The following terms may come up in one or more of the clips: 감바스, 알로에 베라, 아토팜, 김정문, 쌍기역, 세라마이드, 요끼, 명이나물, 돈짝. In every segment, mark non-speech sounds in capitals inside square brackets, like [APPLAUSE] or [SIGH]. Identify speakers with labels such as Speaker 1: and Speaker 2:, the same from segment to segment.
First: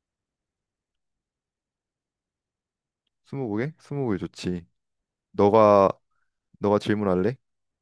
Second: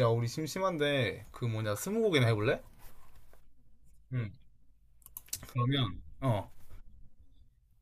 Speaker 1: 야, 우리 심심한데 그 뭐냐 스무고개나 해볼래?
Speaker 2: 스무고개? 스무고개
Speaker 1: 응.
Speaker 2: 좋지. 너가
Speaker 1: 그러면 어.
Speaker 2: 너가 질문할래?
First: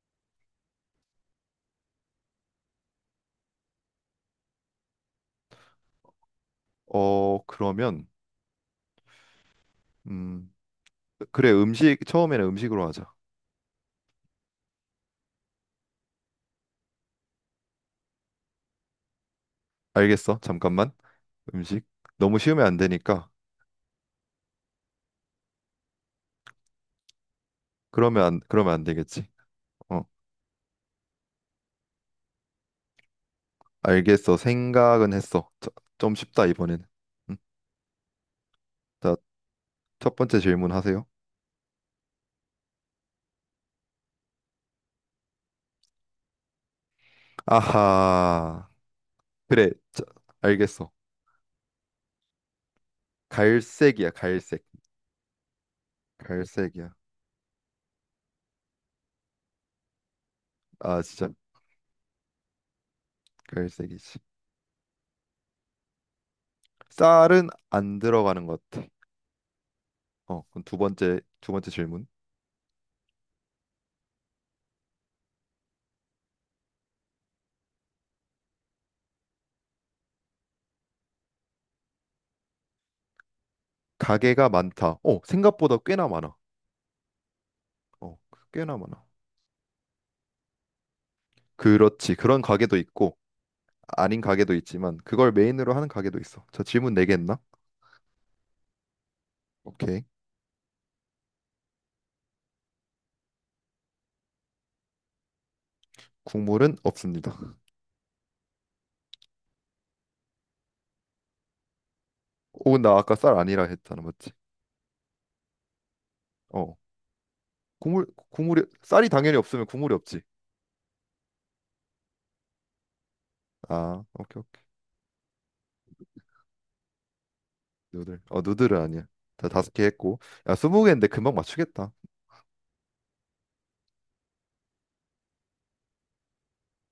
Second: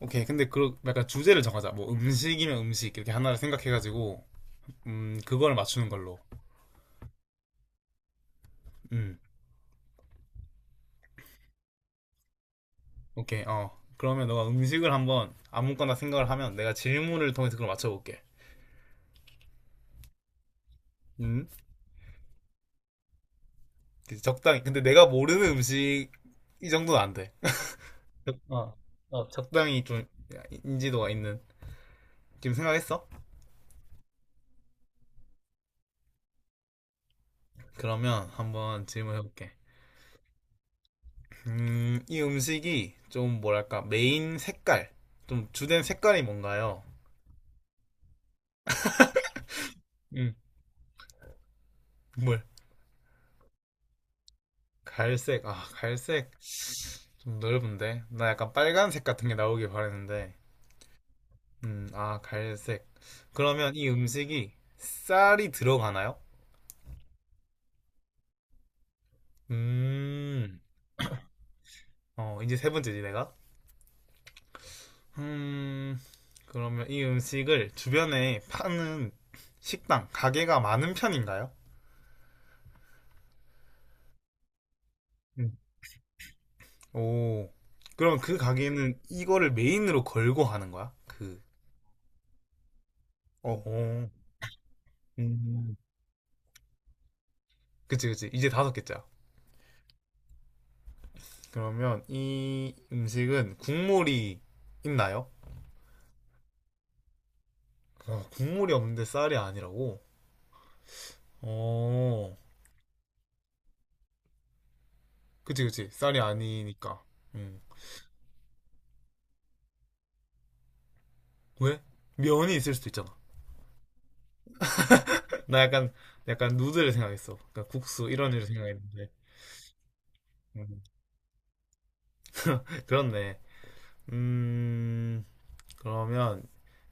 Speaker 1: 오케이. 근데 그 약간 주제를 정하자. 뭐 음식이면 음식 이렇게 하나를 생각해가지고 그걸 맞추는 걸로.
Speaker 2: 어, 그러면
Speaker 1: 음.
Speaker 2: 음, 그래, 음식. 처음에는 음식으로 하자.
Speaker 1: 오케이. 어. 그러면 너가 음식을 한번 아무거나 생각을 하면 내가 질문을 통해서 그걸 맞춰볼게.
Speaker 2: 알겠어. 잠깐만.
Speaker 1: 음.
Speaker 2: 음식 너무 쉬우면 안 되니까.
Speaker 1: 그치, 적당히. 근데 내가 모르는 음식 이 정도는 안 돼.
Speaker 2: 그러면
Speaker 1: 어.
Speaker 2: 안 되겠지.
Speaker 1: 어, 적당히
Speaker 2: 어,
Speaker 1: 좀 인지도가 있는. 지금 생각했어?
Speaker 2: 알겠어. 생각은 했어. 좀 쉽다 이번에는. 음,
Speaker 1: 그러면 한번
Speaker 2: 자,
Speaker 1: 질문해볼게.
Speaker 2: 첫 번째 질문 하세요.
Speaker 1: 이 음식이 좀 뭐랄까 메인 색깔, 좀 주된 색깔이 뭔가요?
Speaker 2: 아하. 그래. 자,
Speaker 1: 음,
Speaker 2: 알겠어.
Speaker 1: 뭘?
Speaker 2: 갈색이야, 갈색.
Speaker 1: 갈색. 아, 갈색
Speaker 2: 갈색이야.
Speaker 1: 좀 넓은데. 나 약간 빨간색 같은 게 나오길 바랬는데.
Speaker 2: 아, 진짜
Speaker 1: 아, 갈색. 그러면 이
Speaker 2: 갈색이지.
Speaker 1: 음식이 쌀이 들어가나요?
Speaker 2: 쌀은 안 들어가는 것 같아. 어,
Speaker 1: 음,
Speaker 2: 그럼 두 번째 질문.
Speaker 1: 어, 이제 세 번째지 내가. 음, 그러면 이 음식을 주변에 파는 식당, 가게가 많은 편인가요?
Speaker 2: 가게가 많다. 생각보다 꽤나 많아.
Speaker 1: 오. 그럼
Speaker 2: 어,
Speaker 1: 그
Speaker 2: 꽤나
Speaker 1: 가게는
Speaker 2: 많아.
Speaker 1: 이거를 메인으로 걸고 하는 거야? 그,
Speaker 2: 그렇지. 그런 가게도 있고,
Speaker 1: 어, 어.
Speaker 2: 아닌 가게도 있지만, 그걸 메인으로
Speaker 1: 음.
Speaker 2: 하는 가게도 있어. 저 질문 네개 했나?
Speaker 1: 그치, 그치. 이제 다섯 개짜.
Speaker 2: 오케이.
Speaker 1: 그러면 이 음식은 국물이 있나요?
Speaker 2: 국물은 없습니다.
Speaker 1: 어, 국물이 없는데 쌀이 아니라고? 어.
Speaker 2: 오, 나 아까 쌀 아니라 했잖아. 맞지?
Speaker 1: 그치, 그치. 쌀이
Speaker 2: 어.
Speaker 1: 아니니까. 음.
Speaker 2: 쌀이 당연히 없으면 국물이 없지.
Speaker 1: 왜? 면이 있을 수도 있잖아.
Speaker 2: 아, 오케이, 오케이.
Speaker 1: 나 약간, 약간 누드를 생각했어. 그러니까 국수,
Speaker 2: 누들.
Speaker 1: 이런 일을
Speaker 2: 누들은 아니야.
Speaker 1: 생각했는데.
Speaker 2: 자, 다섯 개 했고. 야,
Speaker 1: 음.
Speaker 2: 스무 개인데 금방 맞추겠다.
Speaker 1: 그렇네. 음, 그러면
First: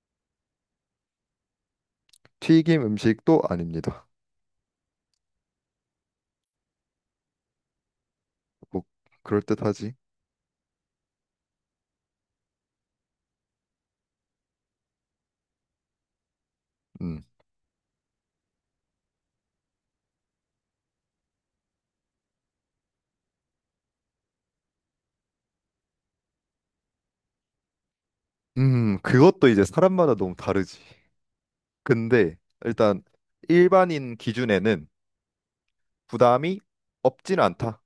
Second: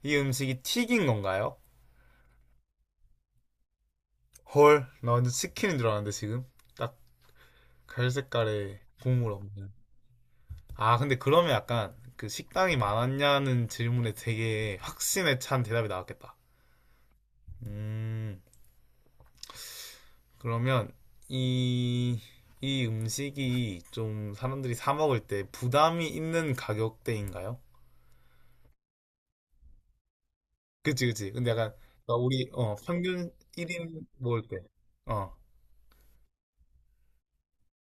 Speaker 1: 이 음식이 튀긴 건가요?
Speaker 2: 튀김 음식도 아닙니다.
Speaker 1: 헐, 나 완전 치킨인 줄 알았는데 지금 딱 갈색깔에
Speaker 2: 뭐,
Speaker 1: 국물 없는.
Speaker 2: 그럴듯하지.
Speaker 1: 아, 근데 그러면 약간 그 식당이 많았냐는 질문에 되게 확신에 찬 대답이 나왔겠다.
Speaker 2: 음.
Speaker 1: 음, 그러면 이, 이 음식이 좀 사람들이 사 먹을 때 부담이 있는 가격대인가요?
Speaker 2: 그것도 이제 사람마다 너무 다르지.
Speaker 1: 그치, 그치. 근데 약간 나
Speaker 2: 근데
Speaker 1: 우리 어,
Speaker 2: 일단
Speaker 1: 평균 1인
Speaker 2: 일반인
Speaker 1: 먹을 때.
Speaker 2: 기준에는
Speaker 1: 어.
Speaker 2: 부담이 없지는 않다.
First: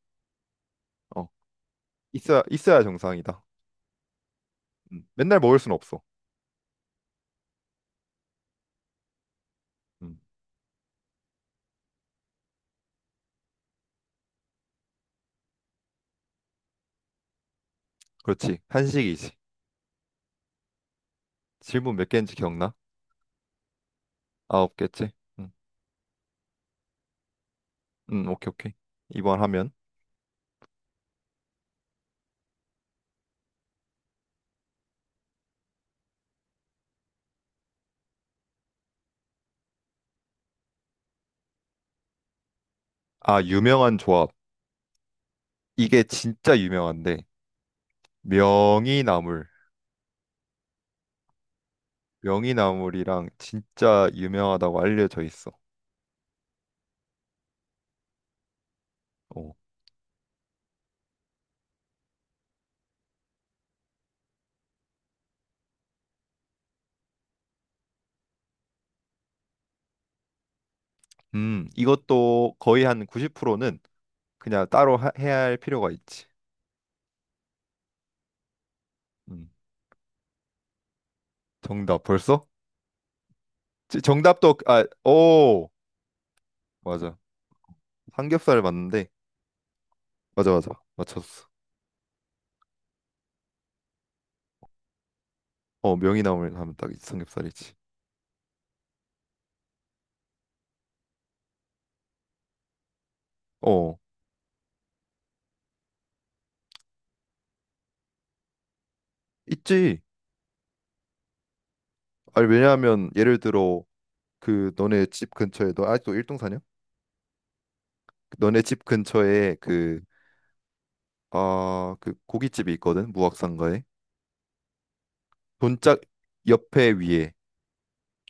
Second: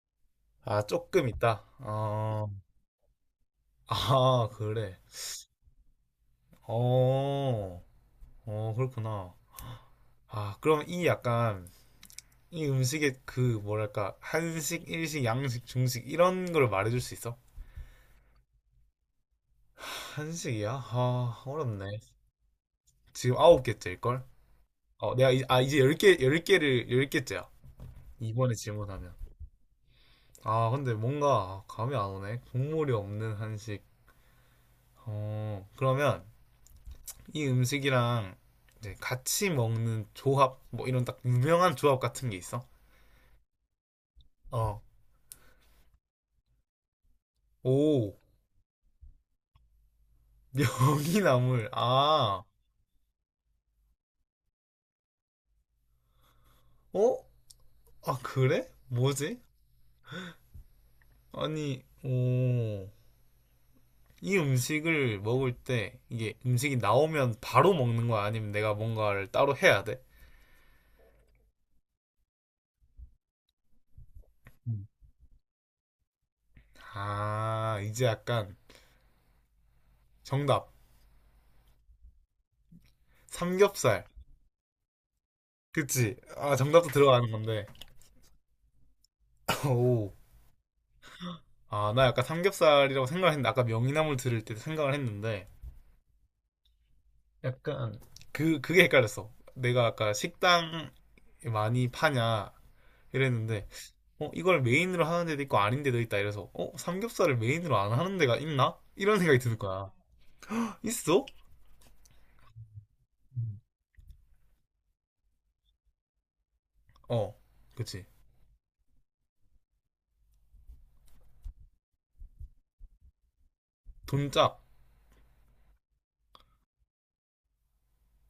Speaker 1: 아,
Speaker 2: 어,
Speaker 1: 조금 있다.
Speaker 2: 있어야,
Speaker 1: 어.
Speaker 2: 있어야 정상이다.
Speaker 1: 아, 그래.
Speaker 2: 맨날 먹을 순 없어.
Speaker 1: 어. 어, 그렇구나.
Speaker 2: 음,
Speaker 1: 아, 그럼 이 약간 이 음식의 그 뭐랄까 한식, 일식, 양식, 중식 이런 걸 말해줄 수 있어?
Speaker 2: 그렇지. 한식이지.
Speaker 1: 한식이야? 아,
Speaker 2: 질문
Speaker 1: 어렵네.
Speaker 2: 몇 개인지 기억나?
Speaker 1: 지금 아홉 개째일걸?
Speaker 2: 아홉 개지?
Speaker 1: 어, 내가 이,
Speaker 2: 음,
Speaker 1: 아 이제 열 개, 열 개를 열 개째야.
Speaker 2: 오케이,
Speaker 1: 이번에
Speaker 2: 오케이.
Speaker 1: 질문하면.
Speaker 2: 이번 하면.
Speaker 1: 아, 근데 뭔가 감이 안 오네. 국물이 없는 한식. 어, 그러면 이 음식이랑 이제 같이 먹는 조합, 뭐 이런 딱 유명한 조합 같은 게 있어?
Speaker 2: 아, 유명한 조합.
Speaker 1: 어.
Speaker 2: 이게 진짜 유명한데.
Speaker 1: 오,
Speaker 2: 명이나물.
Speaker 1: [LAUGHS] 명이나물. 아,
Speaker 2: 명이나물이랑 진짜 유명하다고 알려져 있어.
Speaker 1: 어? 아, 그래? 뭐지?
Speaker 2: 어.
Speaker 1: 아니, 오. 이 음식을 먹을 때 이게 음식이 나오면 바로 먹는 거야? 아니면 내가 뭔가를 따로 해야 돼?
Speaker 2: 이것도 거의 한 90%는 그냥
Speaker 1: 음.
Speaker 2: 따로 해야 할 필요가 있지.
Speaker 1: 아, 이제 약간
Speaker 2: 음.
Speaker 1: 정답.
Speaker 2: 정답 벌써?
Speaker 1: 삼겹살.
Speaker 2: 정답도 아, 오
Speaker 1: 그치? 아, 정답도
Speaker 2: 맞아.
Speaker 1: 들어가는 건데.
Speaker 2: 삼겹살 맞는데
Speaker 1: [LAUGHS] 오.
Speaker 2: 맞아, 맞아, 맞췄어.
Speaker 1: 아, 나 약간 삼겹살이라고 생각을 했는데, 아까 명이나물 들을 때 생각을 했는데,
Speaker 2: 어, 명이나물 하면 딱 삼겹살이지.
Speaker 1: 약간 그, 그게 헷갈렸어. 내가 아까 식당 많이 파냐 이랬는데,
Speaker 2: 어,
Speaker 1: 어, 이걸 메인으로 하는 데도 있고 아닌 데도 있다. 이래서, 어, 삼겹살을 메인으로 안 하는 데가 있나? 이런 생각이 드는 거야.
Speaker 2: 있지.
Speaker 1: [LAUGHS] 있어?
Speaker 2: 아니, 왜냐하면 예를
Speaker 1: 음.
Speaker 2: 들어 그 너네 집 근처에 너 아직도 일동 사냐?
Speaker 1: 어, 그치.
Speaker 2: 너네 집 근처에 그 고깃집이 있거든. 무학상가에
Speaker 1: 돈짝.
Speaker 2: 돈짝 옆에 위에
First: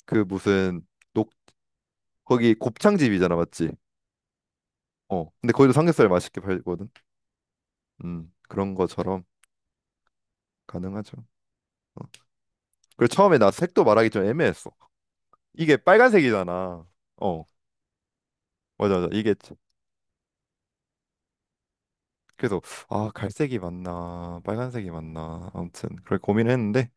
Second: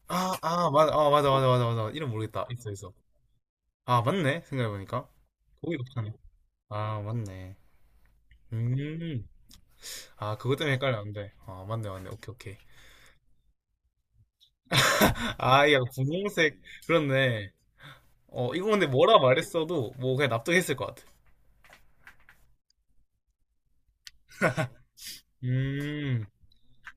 Speaker 2: 그
Speaker 1: 아, 아,
Speaker 2: 무슨
Speaker 1: 맞아, 아, 맞아,
Speaker 2: 녹
Speaker 1: 맞아, 맞아, 맞아. 이름 모르겠다.
Speaker 2: 거기
Speaker 1: 있어, 있어.
Speaker 2: 곱창집이잖아, 맞지?
Speaker 1: 아, 맞네. 생각해보니까.
Speaker 2: 어, 근데 거기도
Speaker 1: 고기도
Speaker 2: 삼겹살
Speaker 1: 파네.
Speaker 2: 맛있게 팔거든.
Speaker 1: 아, 맞네.
Speaker 2: 그런 것처럼
Speaker 1: 음, 아, 그것 때문에
Speaker 2: 가능하죠.
Speaker 1: 헷갈렸는데. 아, 맞네,
Speaker 2: 어.
Speaker 1: 맞네. 오케이, 오케이.
Speaker 2: 그리고 처음에 나 색도 말하기 좀 애매했어.
Speaker 1: 아,
Speaker 2: 이게
Speaker 1: 야, 분홍색.
Speaker 2: 빨간색이잖아. 어,
Speaker 1: 그렇네. 어, 이거 근데
Speaker 2: 맞아, 맞아.
Speaker 1: 뭐라 말했어도, 뭐, 그냥 납득했을 것 같아.
Speaker 2: 그래서 아, 갈색이 맞나, 빨간색이 맞나. 아무튼 그렇게
Speaker 1: 음,
Speaker 2: 고민했는데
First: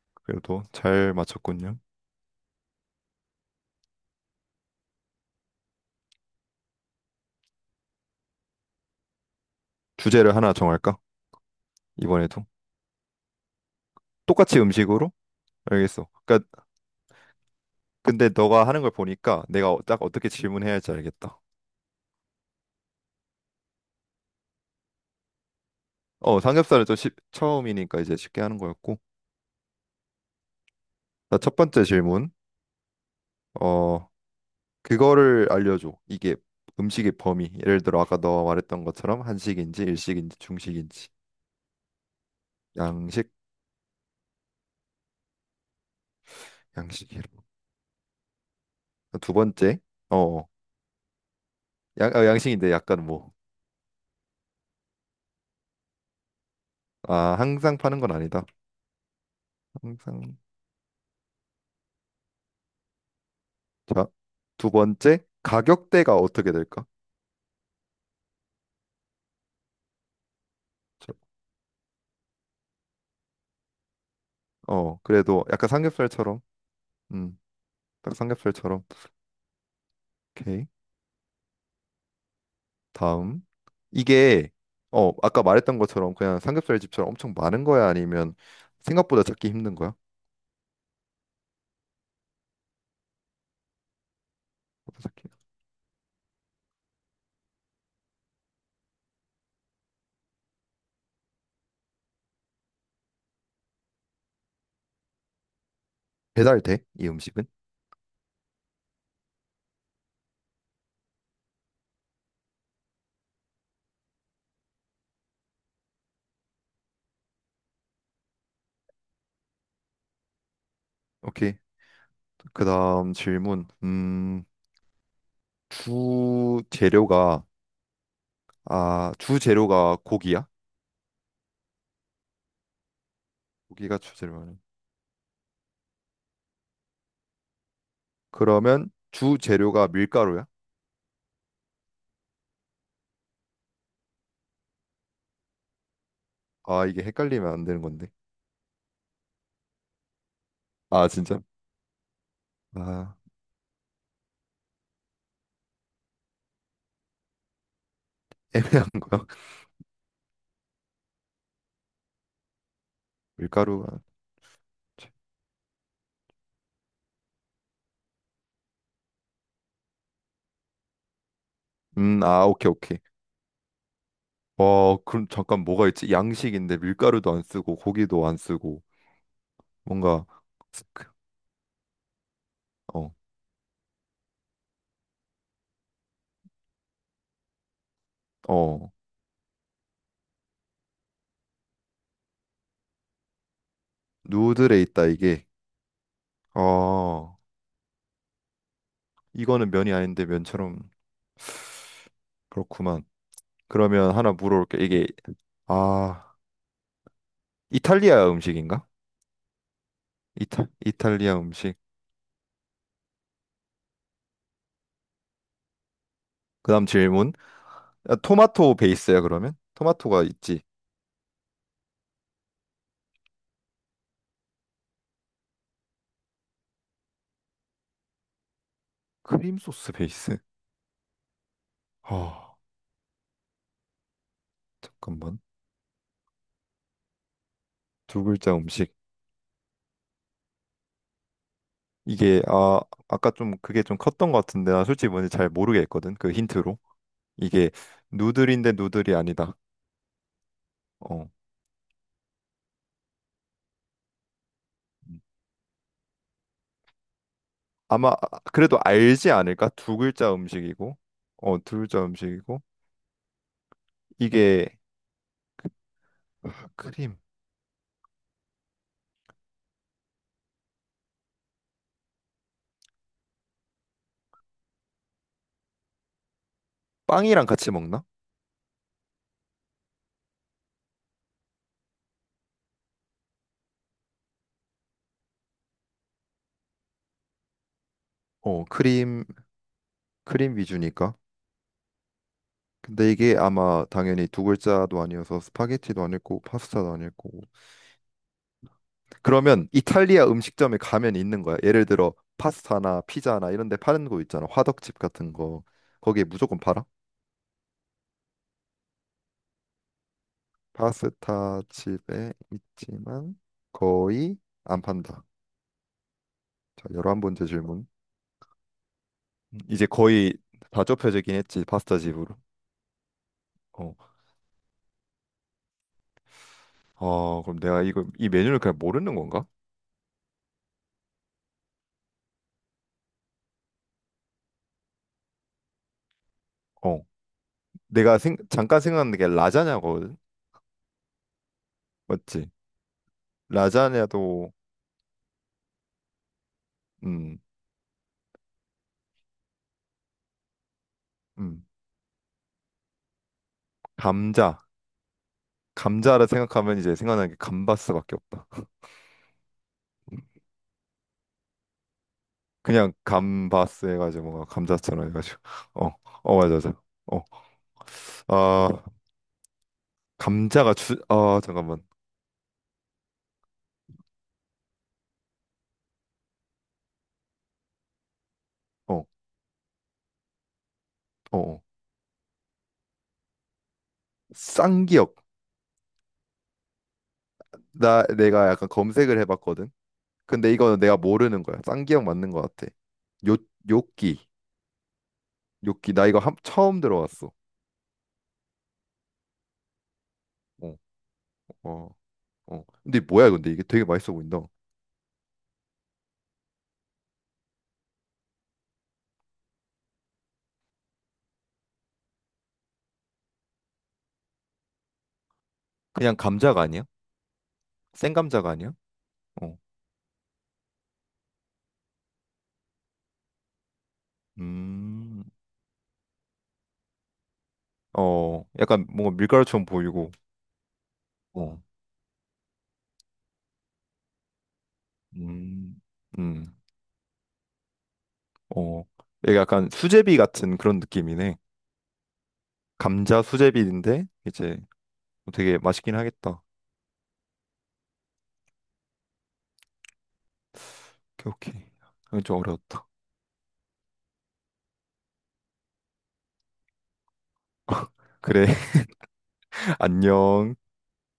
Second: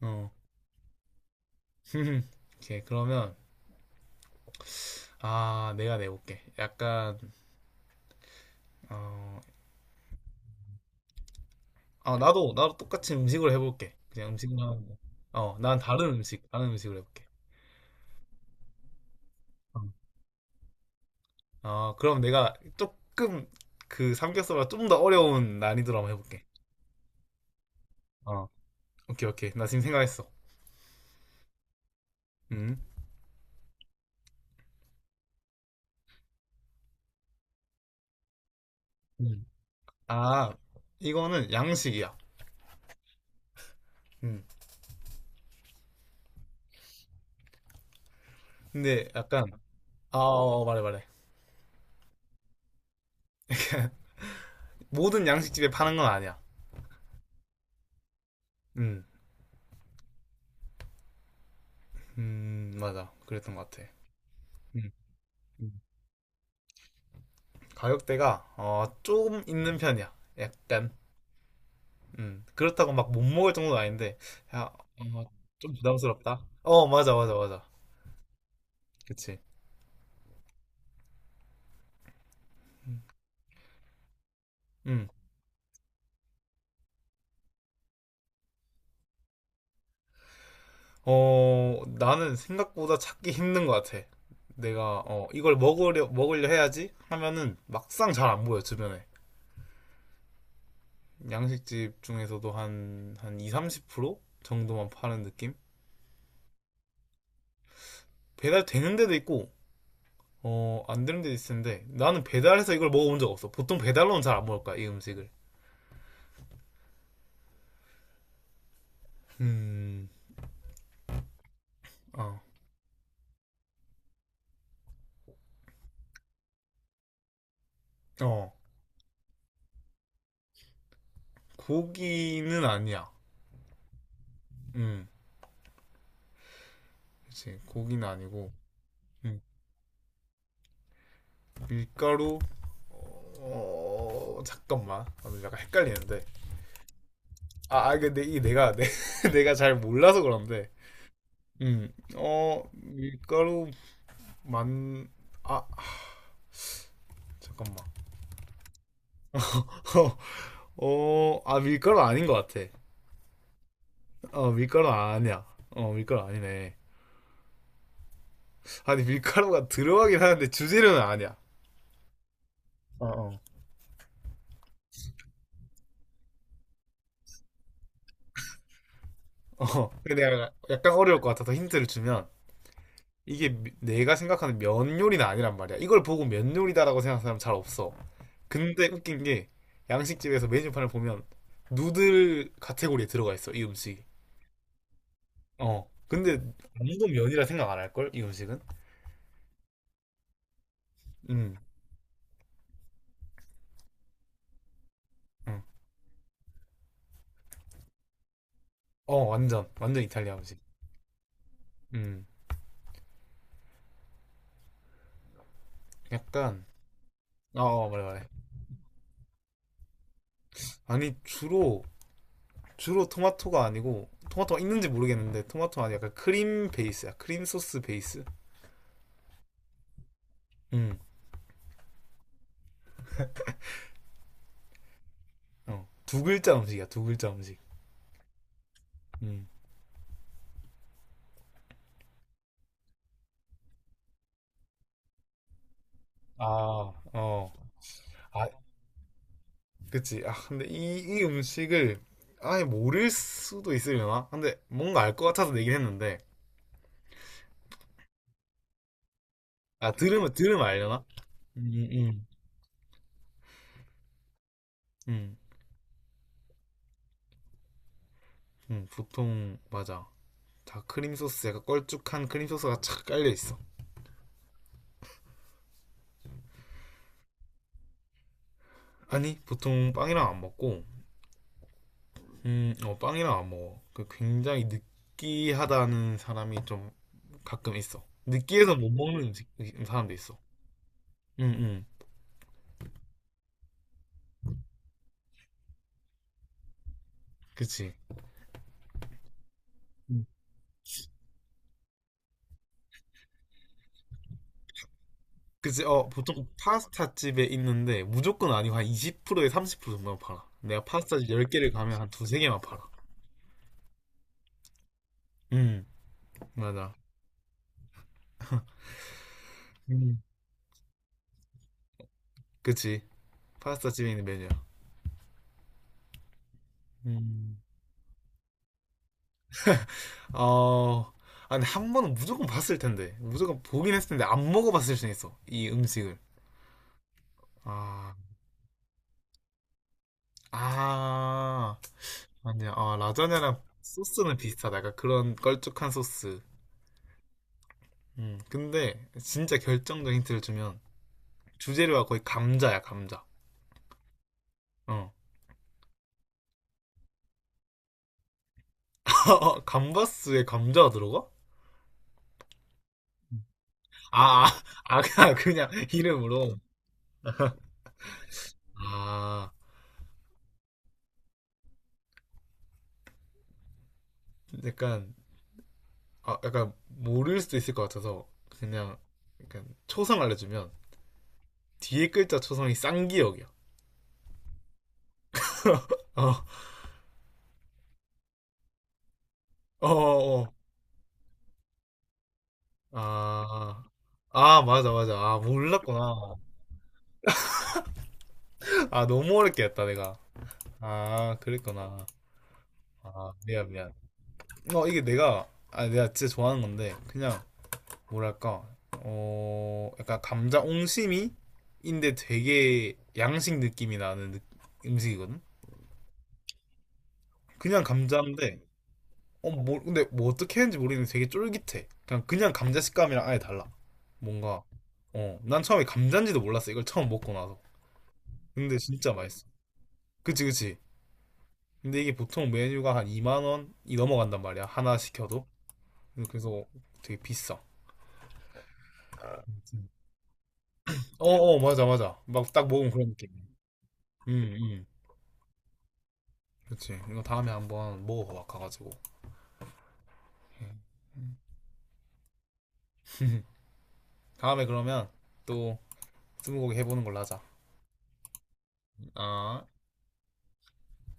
Speaker 1: 어.
Speaker 2: 그래도 잘 맞췄군요.
Speaker 1: [LAUGHS] 오케이, 그러면. 아, 내가 내볼게. 약간, 어,
Speaker 2: 주제를 하나 정할까?
Speaker 1: 아,
Speaker 2: 이번에도
Speaker 1: 나도, 나도 똑같이 음식으로 해볼게. 그냥
Speaker 2: 똑같이
Speaker 1: 음식만. 하는 거.
Speaker 2: 음식으로?
Speaker 1: 어, 난
Speaker 2: 알겠어.
Speaker 1: 다른 음식,
Speaker 2: 그러니까
Speaker 1: 다른 음식으로 해볼게.
Speaker 2: 근데 너가 하는 걸 보니까 내가
Speaker 1: 어,
Speaker 2: 딱 어떻게 질문해야 할지 알겠다.
Speaker 1: 어, 그럼 내가 조금 그 삼겹살보다 좀 더 어려운 난이도로 한번 해볼게.
Speaker 2: 삼겹살은 좀 처음이니까 이제 쉽게
Speaker 1: 어,
Speaker 2: 하는 거였고.
Speaker 1: 오케이, 오케이. 나 지금 생각했어.
Speaker 2: 자, 첫 번째 질문.
Speaker 1: 음.
Speaker 2: 어, 그거를 알려줘. 이게 음식의 범위. 예를 들어 아까 너와 말했던 것처럼
Speaker 1: 음.
Speaker 2: 한식인지 일식인지
Speaker 1: 아,
Speaker 2: 중식인지
Speaker 1: 이거는 양식이야.
Speaker 2: 양식
Speaker 1: 음.
Speaker 2: 양식이로.
Speaker 1: 근데
Speaker 2: 두
Speaker 1: 약간,
Speaker 2: 번째.
Speaker 1: 아,
Speaker 2: 어
Speaker 1: 어, 어, 말해, 말해.
Speaker 2: 양식인데 약간 뭐
Speaker 1: 모든 양식집에 파는 건 아니야.
Speaker 2: 아, 항상 파는 건 아니다.
Speaker 1: 음,
Speaker 2: 항상
Speaker 1: 맞아. 그랬던 것 같아.
Speaker 2: 자두
Speaker 1: 음.
Speaker 2: 번째
Speaker 1: 음.
Speaker 2: 가격대가 어떻게 될까?
Speaker 1: 가격대가 어, 조금 있는 편이야. 약간.
Speaker 2: 저-
Speaker 1: 음. 그렇다고 막 못 먹을 정도는 아닌데 야,
Speaker 2: 어,
Speaker 1: 어,
Speaker 2: 그래도 약간
Speaker 1: 좀
Speaker 2: 삼겹살처럼
Speaker 1: 부담스럽다. 어, 맞아, 맞아,
Speaker 2: 음딱
Speaker 1: 맞아.
Speaker 2: 삼겹살처럼.
Speaker 1: 그치.
Speaker 2: 오케이.
Speaker 1: 음.
Speaker 2: 다음, 이게
Speaker 1: 음.
Speaker 2: 아까 말했던 것처럼 그냥 삼겹살 집처럼 엄청 많은 거야, 아니면 생각보다 찾기 힘든 거야?
Speaker 1: 어, 나는 생각보다 찾기 힘든 것 같아. 내가 어, 이걸 먹으려 먹으려 해야지 하면은 막상 잘 안 보여 주변에. 양식집 중에서도 한 2, 30% 정도만 파는 느낌?
Speaker 2: 배달돼? 이 음식은?
Speaker 1: 배달 되는 데도 있고, 어, 안 되는 데도 있는데, 나는 배달해서 이걸 먹어본 적 없어. 보통 배달로는 잘 안 먹을 거야, 이 음식을. 음,
Speaker 2: 오케이.
Speaker 1: 어,
Speaker 2: 그다음 질문. 주 재료가,
Speaker 1: 어,
Speaker 2: 아, 주 재료가 고기야?
Speaker 1: 고기는 아니야.
Speaker 2: 고기가 주 재료야.
Speaker 1: 음, 그치, 고기는 아니고,
Speaker 2: 그러면 주
Speaker 1: 음,
Speaker 2: 재료가 밀가루야?
Speaker 1: 밀가루, 어, 어, 잠깐만. 아, 근데 약간 헷갈리는데.
Speaker 2: 아, 이게 헷갈리면 안 되는
Speaker 1: 아, 아,
Speaker 2: 건데.
Speaker 1: 이게 내가, 내, [LAUGHS] 내가 잘 몰라서 그런데.
Speaker 2: 아, 진짜?
Speaker 1: 어,
Speaker 2: 아,
Speaker 1: 밀가루 만, 아, 잠깐만.
Speaker 2: 애매한 거야. [LAUGHS]
Speaker 1: [LAUGHS] 어, 어, 아, 밀가루 아닌 것 같아.
Speaker 2: 밀가루가.
Speaker 1: 어, 밀가루 아니야. 어, 밀가루 아니네. 아니, 밀가루가 들어가긴 하는데 주재료는 아니야.
Speaker 2: 아, 오케이, 오케이.
Speaker 1: 어, 어.
Speaker 2: 그럼 잠깐 뭐가 있지? 양식인데 밀가루도 안 쓰고 고기도 안 쓰고
Speaker 1: 어, 근데
Speaker 2: 뭔가
Speaker 1: 내가
Speaker 2: 스-
Speaker 1: 약간 어려울 것 같아서 힌트를 주면
Speaker 2: 어,
Speaker 1: 이게 내가 생각하는 면 요리는 아니란 말이야. 이걸 보고 면 요리다라고 생각하는 사람 잘 없어. 근데
Speaker 2: 어,
Speaker 1: 웃긴 게 양식집에서 메뉴판을 보면 누들 카테고리에 들어가 있어, 이 음식이.
Speaker 2: 누들에 있다 이게.
Speaker 1: 어. 근데 아무도
Speaker 2: 어.
Speaker 1: 면이라 생각 안 할걸, 이 음식은?
Speaker 2: 이거는 면이 아닌데 면처럼
Speaker 1: 음.
Speaker 2: 그렇구만. 그러면 하나 물어볼게. 이게
Speaker 1: 음.
Speaker 2: 아, 이탈리아 음식인가?
Speaker 1: 어, 완전. 완전 이탈리아 음식.
Speaker 2: 이탈리아 음식.
Speaker 1: 음. 약간
Speaker 2: 그다음 질문.
Speaker 1: 어, 어, 말해
Speaker 2: 아,
Speaker 1: 말해.
Speaker 2: 토마토 베이스야 그러면? 토마토가 있지.
Speaker 1: 아니 주로 토마토가 아니고 토마토가 있는지 모르겠는데 토마토는 아니 약간 크림 베이스야. 크림 소스 베이스.
Speaker 2: 크림 소스 베이스.
Speaker 1: 음.
Speaker 2: 아, 잠깐만.
Speaker 1: 어. 두 글자 음식이야, 두 글자 음식.
Speaker 2: 두 글자 음식.
Speaker 1: 음.
Speaker 2: 이게 아, 아까 좀 그게 좀 컸던 것 같은데 나 솔직히 뭔지 잘 모르겠거든, 그 힌트로.
Speaker 1: 아, 어.
Speaker 2: 이게
Speaker 1: 아,
Speaker 2: 누들인데 누들이 아니다.
Speaker 1: 그치. 아, 근데 이
Speaker 2: 어.
Speaker 1: 음식을 아예 모를 수도 있으려나? 근데 뭔가 알 것 같아서 내긴 했는데.
Speaker 2: 아마 그래도 알지 않을까?
Speaker 1: 아,
Speaker 2: 두 글자
Speaker 1: 들으면, 들으면
Speaker 2: 음식이고,
Speaker 1: 알려나?
Speaker 2: 두
Speaker 1: 음,
Speaker 2: 글자
Speaker 1: 음.
Speaker 2: 음식이고 이게
Speaker 1: 음,
Speaker 2: 크림.
Speaker 1: 보통, 맞아. 다 크림 소스, 약간 걸쭉한 크림 소스가 착 깔려 있어.
Speaker 2: 빵이랑 같이 먹나?
Speaker 1: 아니, 보통 빵이랑 안 먹고, 어, 빵이랑 안 먹어. 그 굉장히 느끼하다는 사람이 좀 가끔 있어.
Speaker 2: 어,
Speaker 1: 느끼해서 못 먹는
Speaker 2: 크림
Speaker 1: 음식, 사람도 있어.
Speaker 2: 크림 위주니까.
Speaker 1: 응, 응.
Speaker 2: 근데 이게 아마 당연히 두 글자도 아니어서 스파게티도 아닐 거고 파스타도 아닐 거고.
Speaker 1: 그치.
Speaker 2: 그러면
Speaker 1: 음.
Speaker 2: 이탈리아 음식점에 가면 있는 거야. 예를 들어 파스타나 피자나 이런 데 파는 거 있잖아. 화덕집 같은 거.
Speaker 1: 그치, 어,
Speaker 2: 거기에
Speaker 1: 보통
Speaker 2: 무조건 팔아?
Speaker 1: 파스타 집에 있는데 무조건 아니고 한 20%에 30% 정도만 팔아. 내가 파스타 집
Speaker 2: 파스타
Speaker 1: 10개를 가면 한
Speaker 2: 집에
Speaker 1: 두세 개만 팔아.
Speaker 2: 있지만 거의 안 판다.
Speaker 1: 음,
Speaker 2: 자,
Speaker 1: 맞아.
Speaker 2: 열한 번째 질문. 이제
Speaker 1: 음.
Speaker 2: 거의 다 좁혀지긴 했지, 파스타 집으로.
Speaker 1: 그치. 파스타
Speaker 2: 어,
Speaker 1: 집에 있는 메뉴야. 음.
Speaker 2: 그럼 내가 이거 이 메뉴를 그냥 모르는 건가?
Speaker 1: 어, 아니, 한 번은 무조건 봤을 텐데. 무조건 보긴 했을 텐데, 안 먹어봤을 수 있어. 이 음식을.
Speaker 2: 어,
Speaker 1: 아,
Speaker 2: 내가 잠깐 생각난 게 라자냐거든.
Speaker 1: 아,
Speaker 2: 맞지?
Speaker 1: 아니야. 아, 라자냐랑 소스는
Speaker 2: 라자냐도.
Speaker 1: 비슷하다. 약간 그런 걸쭉한 소스.
Speaker 2: 음,
Speaker 1: 근데, 진짜 결정적인 힌트를 주면,
Speaker 2: 음,
Speaker 1: 주재료가 거의 감자야, 감자.
Speaker 2: 감자,
Speaker 1: 어.
Speaker 2: 감자를 생각하면 이제 생각나는 게 감바스밖에 없다.
Speaker 1: [LAUGHS]
Speaker 2: [LAUGHS]
Speaker 1: 감바스에 감자가 들어가?
Speaker 2: 그냥 감바스 해가지고 뭔가
Speaker 1: 아, 아, 아,
Speaker 2: 감자처럼 해가지고
Speaker 1: 그냥, 그냥
Speaker 2: [LAUGHS] 어, 어, 맞아,
Speaker 1: 이름으로.
Speaker 2: 맞아. 어, 아,
Speaker 1: 아,
Speaker 2: 감자가 아, 잠깐만.
Speaker 1: 약간, 아, 약간 모를 수도 있을 것 같아서 그냥,
Speaker 2: 어,
Speaker 1: 약간 초성 알려주면
Speaker 2: 어, 어.
Speaker 1: 뒤에 글자 초성이 쌍기역이야.
Speaker 2: 쌍기역.
Speaker 1: 어,
Speaker 2: 나 내가 약간 검색을 해봤거든.
Speaker 1: 어, 어,
Speaker 2: 근데
Speaker 1: 어.
Speaker 2: 이거는 내가 모르는 거야. 쌍기역 맞는 거 같아. 요
Speaker 1: 아,
Speaker 2: 요끼
Speaker 1: 아, 맞아, 맞아. 아,
Speaker 2: 요끼 나 이거
Speaker 1: 몰랐구나.
Speaker 2: 처음 들어봤어.
Speaker 1: 아, 너무 어렵게 했다, 내가.
Speaker 2: 어,
Speaker 1: 아,
Speaker 2: 어,
Speaker 1: 그랬구나.
Speaker 2: 어. 근데 뭐야,
Speaker 1: 아,
Speaker 2: 근데 이게
Speaker 1: 미안,
Speaker 2: 되게
Speaker 1: 미안.
Speaker 2: 맛있어 보인다.
Speaker 1: 어, 이게 내가, 아, 내가 진짜 좋아하는 건데, 그냥, 뭐랄까 어 약간 감자 옹심이인데 되게 양식 느낌이 나는 음식이거든.
Speaker 2: 그냥 감자가 아니야?
Speaker 1: 그냥
Speaker 2: 생감자가
Speaker 1: 감자인데
Speaker 2: 아니야? 어,
Speaker 1: 어뭐 근데 뭐 어떻게 했는지 모르겠는데 되게 쫄깃해. 그냥 감자 식감이랑 아예 달라. 뭔가
Speaker 2: 음,
Speaker 1: 어 난 처음에 감자인지도 몰랐어. 이걸 처음 먹고 나서. 근데
Speaker 2: 약간
Speaker 1: 진짜
Speaker 2: 뭔가
Speaker 1: 맛있어.
Speaker 2: 밀가루처럼 보이고.
Speaker 1: 그치 그치.
Speaker 2: 어,
Speaker 1: 근데 이게 보통 메뉴가 한 2만 원이 넘어간단 말이야. 하나 시켜도.
Speaker 2: 음, 음,
Speaker 1: 그래서 되게 비싸.
Speaker 2: 어. 이게 약간 수제비 같은 그런 느낌이네.
Speaker 1: 어어 맞아 맞아. 막 딱 먹으면 그런
Speaker 2: 감자
Speaker 1: 느낌.
Speaker 2: 수제비인데
Speaker 1: 응
Speaker 2: 이제
Speaker 1: 응.
Speaker 2: 되게 맛있긴 하겠다.
Speaker 1: 그치. 이거 다음에 한번 먹어봐 가가지고. 예.
Speaker 2: 오케이, 오케이. 이건 좀 어려웠다.
Speaker 1: 다음에 그러면 또 스무고개 해보는 걸로 하자.
Speaker 2: 그래,
Speaker 1: 아.
Speaker 2: [LAUGHS] 안녕.